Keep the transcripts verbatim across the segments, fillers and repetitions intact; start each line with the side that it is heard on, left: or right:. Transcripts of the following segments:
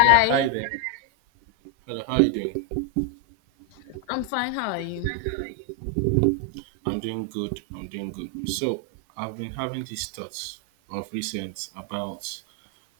right: Yeah, hi there. Hello, how are you doing?
left: I'm fine. How are you?
right: I'm doing good. I'm doing good. So I've been having these thoughts of recent about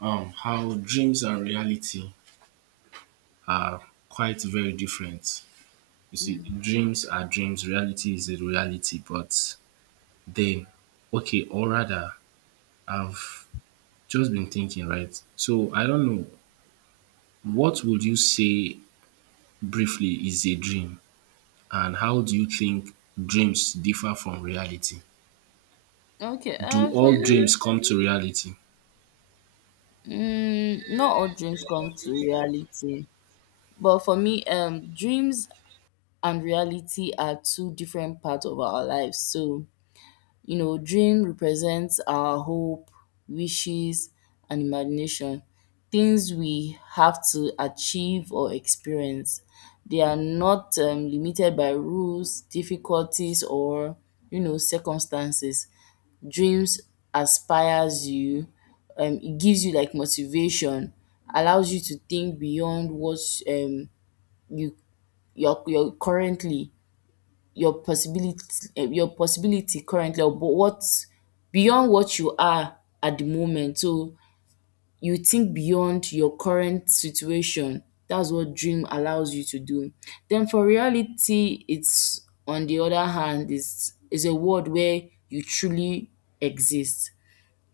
right: um how dreams and reality are quite very different. You see,
left: Mm.
right: dreams are dreams, reality is a reality, but then okay, or rather I've just been thinking, right? So I don't know, what would you say briefly is a dream, and how do you think dreams differ from reality?
left: Okay,
right: Do
left: uh, for
right: all
left: me,
right: dreams come to reality?
left: mm, not all dreams come to reality, but for me, um, dreams and reality are two different parts of our lives. So, you know, dream represents our hope, wishes, and imagination, things we have to achieve or experience. They are not um, limited by rules, difficulties, or you know, circumstances. Dreams aspires you, um, it gives you like motivation, allows you to think beyond what um you your your currently, your possibility, eh, your possibility currently, or but what beyond what you are at the moment. So you think beyond your current situation. That's what dream allows you to do. Then for reality, it's, on the other hand, is is a world where you truly exist.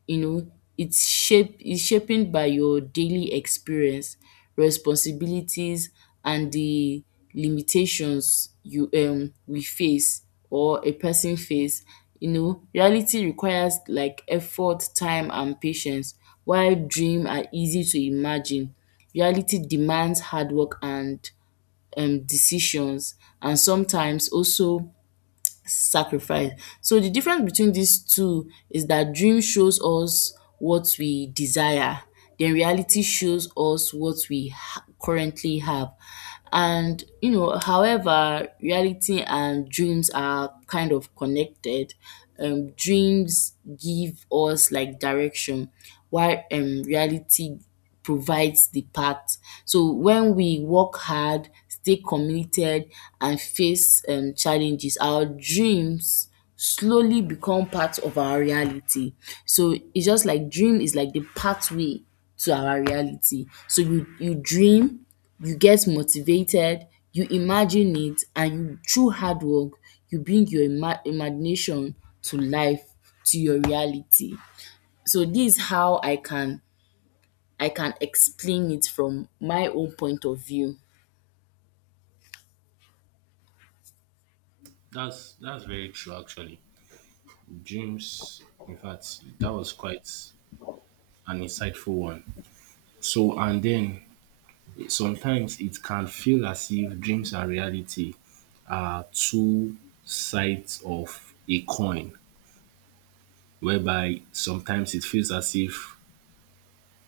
left: you know it's shape is shaping by your daily experience, responsibilities, and the limitations you um we face or a person face. You know reality requires like effort, time, and patience, while dream are easy to imagine. Reality demands hard work and um decisions, and sometimes also sacrifice. So the difference between these two is that dream shows us what we desire, then reality shows us what we ha- currently have. And you know, however, reality and dreams are kind of connected. Um, dreams give us like direction, while um reality provides the path. So when we work hard, stay committed, and face um, challenges, our dreams slowly become part of our reality. So it's just like dream is like the pathway to our reality. So you you dream, you get motivated, you imagine it, and you through hard work, you bring your ima- imagination to life, to your reality. So this is how I can I can explain it from my own point of view.
right: That's that's very true actually. Dreams, in fact that was quite an insightful one. So and then sometimes it can feel as if dreams and reality are two sides of a coin, whereby sometimes it feels as if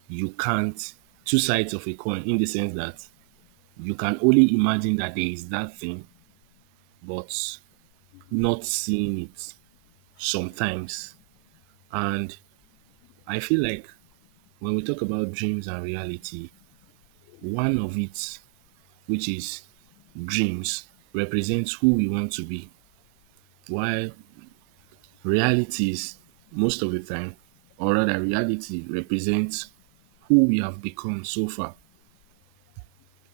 right: you can't. Two sides of a coin in the sense that you can only imagine that there is that thing but not seeing it sometimes. And I feel like when we talk about dreams and reality, one of it, which is dreams, represents who we want to be, while reality is, most of the time, or rather, reality represents who we have become so far.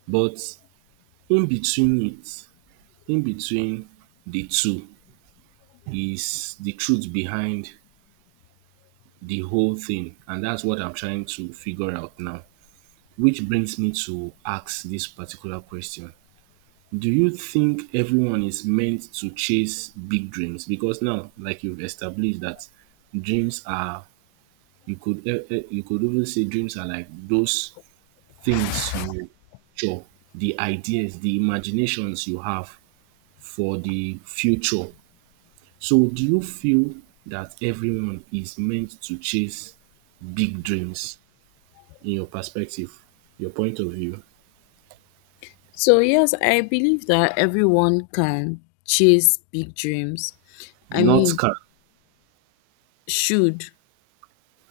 right: But in between it, in between the two, is the truth behind the whole thing. And that's what I'm trying to figure out now. Which brings me to ask this particular question: do you think everyone is meant to chase big dreams? Because now, like you've established that dreams are, you could eh, eh, you could even say dreams are like those things you picture, the ideas, the imaginations you have for the future. So, do you feel that everyone is meant to chase big dreams in your perspective, your point of view?
left: So, yes, I believe that everyone can chase big dreams. I
right: Not
left: mean,
right: can.
left: should,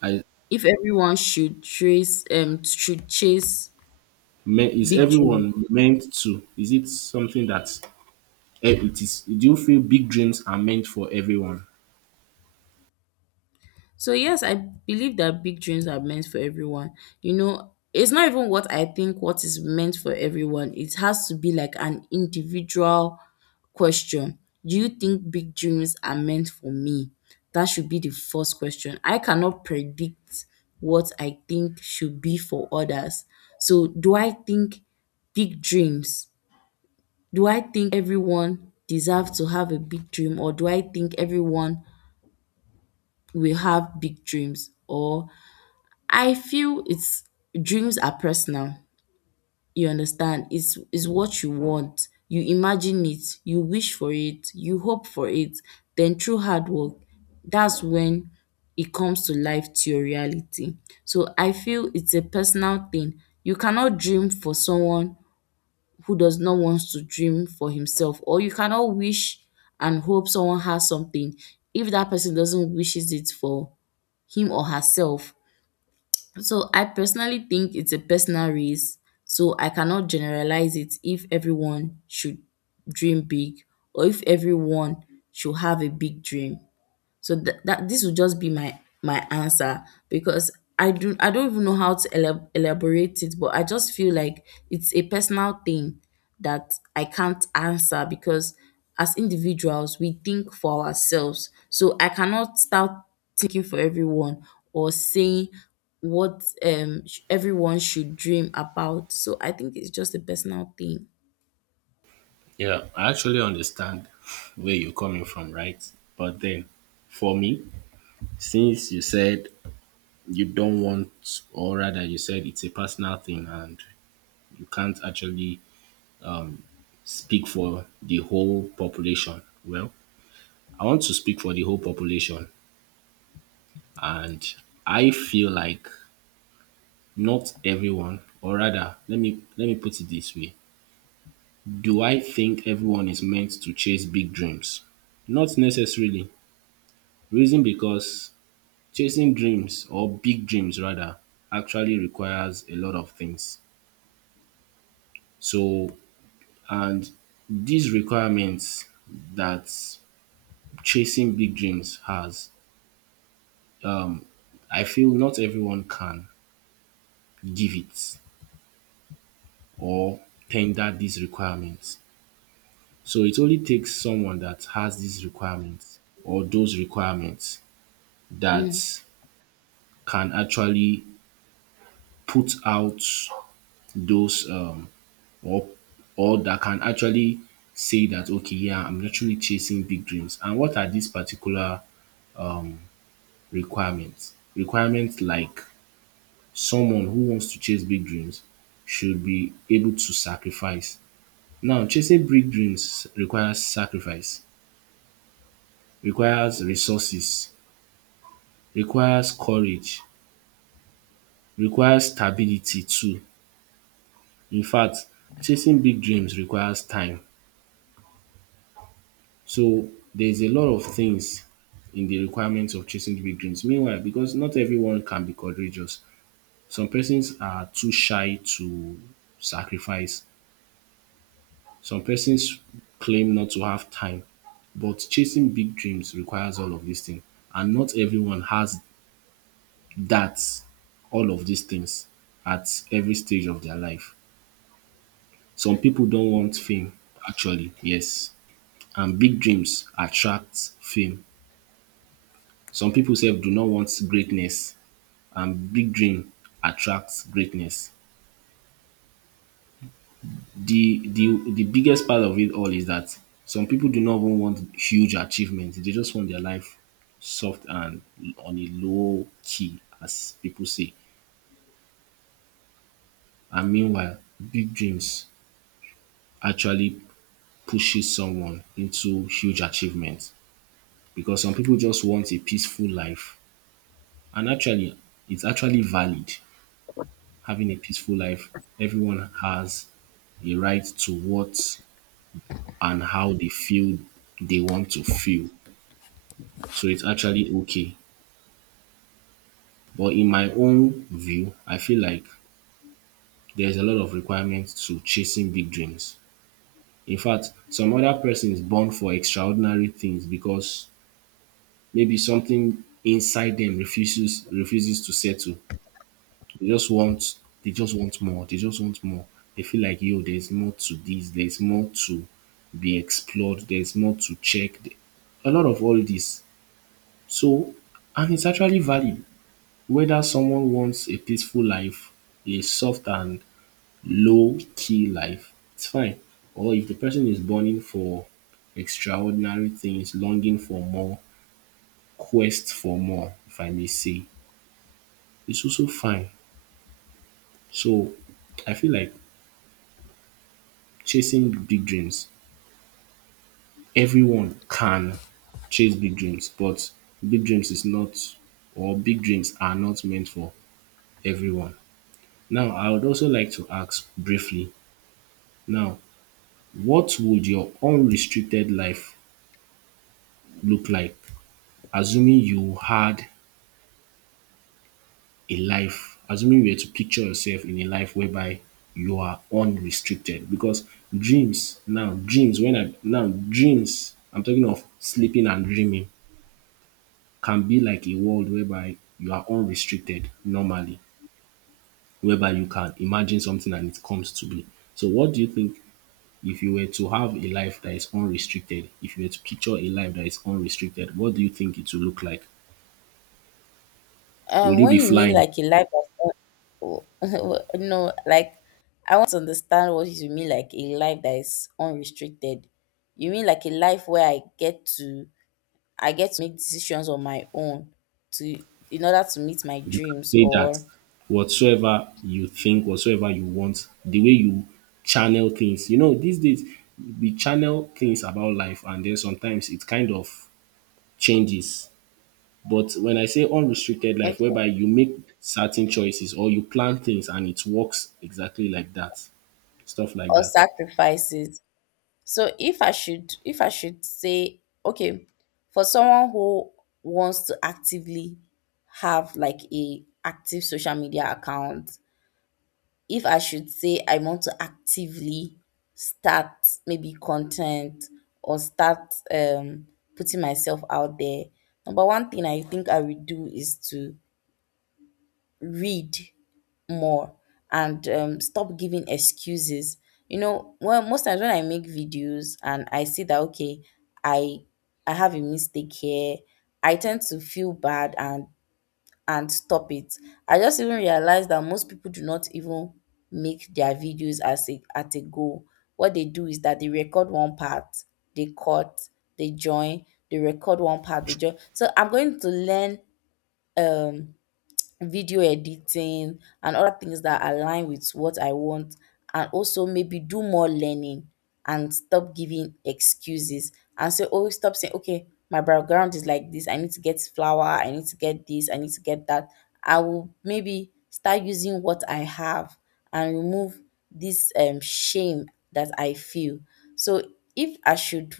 right: I.
left: if everyone should chase um should chase
right: Me is
left: big dreams.
right: everyone meant to? Is it something that eh, it is? Do you feel big dreams are meant for everyone?
left: So yes, I believe that big dreams are meant for everyone. You know, it's not even what I think what is meant for everyone. It has to be like an individual question. Do you think big dreams are meant for me? That should be the first question. I cannot predict what I think should be for others. So do I think big dreams? Do I think everyone deserves to have a big dream, or do I think everyone will have big dreams, or I feel it's, dreams are personal. You understand? It's it's what you want. You imagine it, you wish for it, you hope for it. Then through hard work, that's when it comes to life, to your reality. So I feel it's a personal thing. You cannot dream for someone who does not want to dream for himself, or you cannot wish and hope someone has something if that person doesn't wishes it for him or herself, so I personally think it's a personal race, so I cannot generalize it if everyone should dream big or if everyone should have a big dream. So th- that this will just be my my answer, because I do I don't even know how to elab- elaborate it, but I just feel like it's a personal thing that I can't answer because as individuals we think for ourselves. So I cannot start thinking for everyone or saying what um sh- everyone should dream about. So I think it's just a personal thing.
right: Yeah, I actually understand where you're coming from, right? But then, for me, since you said you don't want, or rather, you said it's a personal thing and you can't actually speak for the whole population, well, I want to speak for the whole population, and I feel like not everyone, or rather, let me let me put it this way. Do I think everyone is meant to chase big dreams? Not necessarily. Reason because chasing dreams, or big dreams rather, actually requires a lot of things. So, and these requirements that chasing big dreams has, I feel not everyone can give it or tender these requirements. So it only takes someone that has these requirements, or those requirements, that
left: Mm.
right: can actually put out those um or or that can actually say that okay, yeah, I'm actually chasing big dreams. And what are these particular requirements? Requirements like someone who wants to chase big dreams should be able to sacrifice. Now chasing big dreams requires sacrifice, requires resources, requires courage, requires stability too. In fact, chasing big dreams requires time. So there's a lot of things in the requirements of chasing the big dreams. Meanwhile, because not everyone can be courageous, some persons are too shy to sacrifice, some persons claim not to have time. But chasing big dreams requires all of these things, and not everyone has that, all of these things at every stage of their life. Some people don't want fame, actually, yes. And big dreams attract fame. Some people sef do not want greatness, and big dream attracts greatness. The, the, the biggest part of it all is that some people do not even want huge achievements. They just want their life soft and on a low key, as people say. And meanwhile, big dreams actually pushes someone into huge achievements, because some people just want a peaceful life. And actually, it's actually valid. Having a peaceful life, everyone has a right to what and how they feel they want to feel. So it's actually okay. But in my own view, I feel like there's a lot of requirements to chasing big dreams. In fact, some other person is born for extraordinary things because maybe something inside them refuses refuses to settle. They just want they just want more. They just want more. They feel like yo, there's more to this, there's more to be explored, there's more to check. th- A lot of all this. So and it's actually valid. Whether someone wants a peaceful life, a soft and low key life, it's fine. Or if the person is burning for extraordinary things, longing for more, quest for more, if I may say, it's also fine. So I feel like chasing big dreams. Everyone can chase big dreams, but big dreams is not, or big dreams are not meant for everyone. Now, I would also like to ask briefly now, what would your unrestricted life look like, assuming you had a life, assuming you were to picture yourself in a life whereby you are unrestricted? Because dreams now, dreams, when I now, dreams, I'm talking of sleeping and dreaming, can be like a world whereby you are unrestricted normally, whereby you can imagine something and it comes to be. So, what do you think, if you were to have a life that is unrestricted, if you were to picture a life that is unrestricted, what do you think it will look like?
left: Um,
right: Will you
left: when
right: be
left: you mean
right: flying?
left: like a life that's un- no, like, I want to understand what you mean, like a life that is unrestricted. You mean like a life where I get to I get to make decisions on my own, to in order to meet my
right: You can
left: dreams,
right: say that
left: or,
right: whatsoever you think, whatsoever you want, the way you channel things. You know, these days we channel things about life and then sometimes it kind of changes. But when I say unrestricted life,
left: okay,
right: whereby you make certain choices or you plan things and it works exactly like that, stuff like
left: or
right: that.
left: sacrifices. So if I should if I should say okay, for someone who wants to actively have like a active social media account, if I should say I want to actively start maybe content, or start um, putting myself out there, number one thing I think I would do is to read more, and um, stop giving excuses. You know, well, most times when I make videos and I see that, okay, I I have a mistake here, I tend to feel bad and and stop it. I just even realized that most people do not even make their videos as a at a goal. What they do is that they record one part, they cut, they join, they record one part, they join. So I'm going to learn um video editing and other things that align with what I want, and also maybe do more learning, and stop giving excuses, and say, oh, stop saying, okay, my background is like this, I need to get flour, I need to get this, I need to get that. I will maybe start using what I have and remove this um shame that I feel. So if I should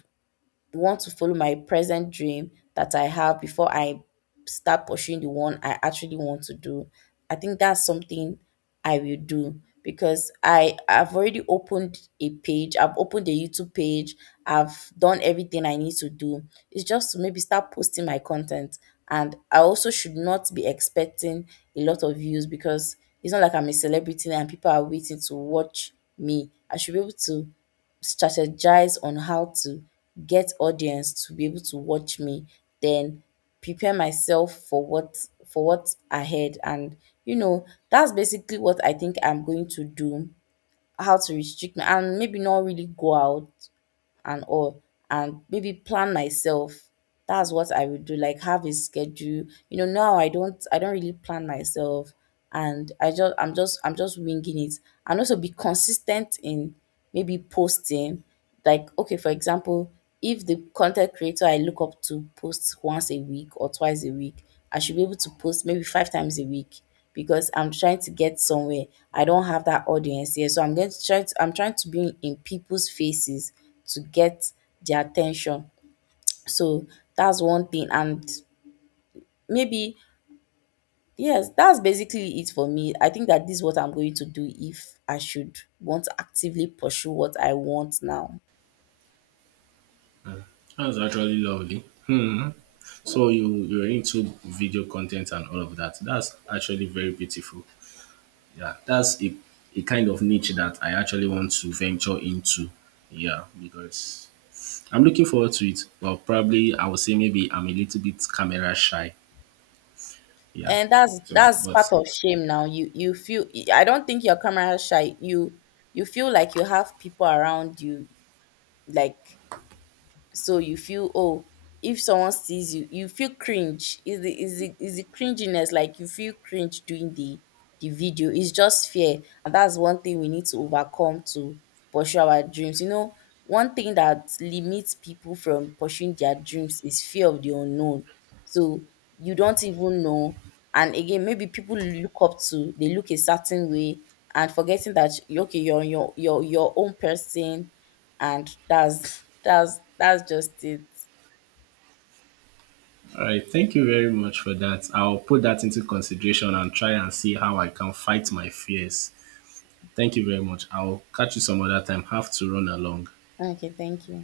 left: want to follow my present dream that I have before I start pursuing the one I actually want to do. I think that's something I will do because I I've already opened a page, I've opened a YouTube page, I've done everything I need to do. It's just to maybe start posting my content. And I also should not be expecting a lot of views, because it's not like I'm a celebrity and people are waiting to watch me. I should be able to strategize on how to get audience to be able to watch me, then prepare myself for what for what's ahead. And you know that's basically what I think I'm going to do, how to restrict my and maybe not really go out and all, and maybe plan myself. That's what I would do, like have a schedule. You know now i don't i don't really plan myself, and i just i'm just i'm just winging it. And also be consistent in maybe posting, like okay, for example, if the content creator I look up to posts once a week or twice a week, I should be able to post maybe five times a week, because I'm trying to get somewhere. I don't have that audience here, so I'm going to try to I'm trying to be in people's faces to get their attention. So that's one thing. And maybe, yes, that's basically it for me. I think that this is what I'm going to do if I should want to actively pursue what I want now.
right: That's actually lovely. Hmm. So you, you're into video content and all of that. That's actually very beautiful. Yeah, that's a, a kind of niche that I actually want to venture into. Yeah, because I'm looking forward to it. But probably I would say maybe I'm a little bit camera shy. Yeah.
left: And that's
right: So,
left: that's part
right: but
left: of shame now. You you feel. I don't think you're camera shy. You you feel like you have people around you, like, so you feel, oh, if someone sees you you feel cringe, is the is the is the cringiness, like you feel cringe doing the the video. It's just fear, and that's one thing we need to overcome to pursue our dreams. You know one thing that limits people from pursuing their dreams is fear of the unknown. So you don't even know. And again, maybe people look up to, they look a certain way, and forgetting that, okay, you're your your your own person. And that's that's that's just it.
right: all right, thank you very much for that. I'll put that into consideration and try and see how I can fight my fears. Thank you very much. I'll catch you some other time. Have to run along.
left: Okay, thank you.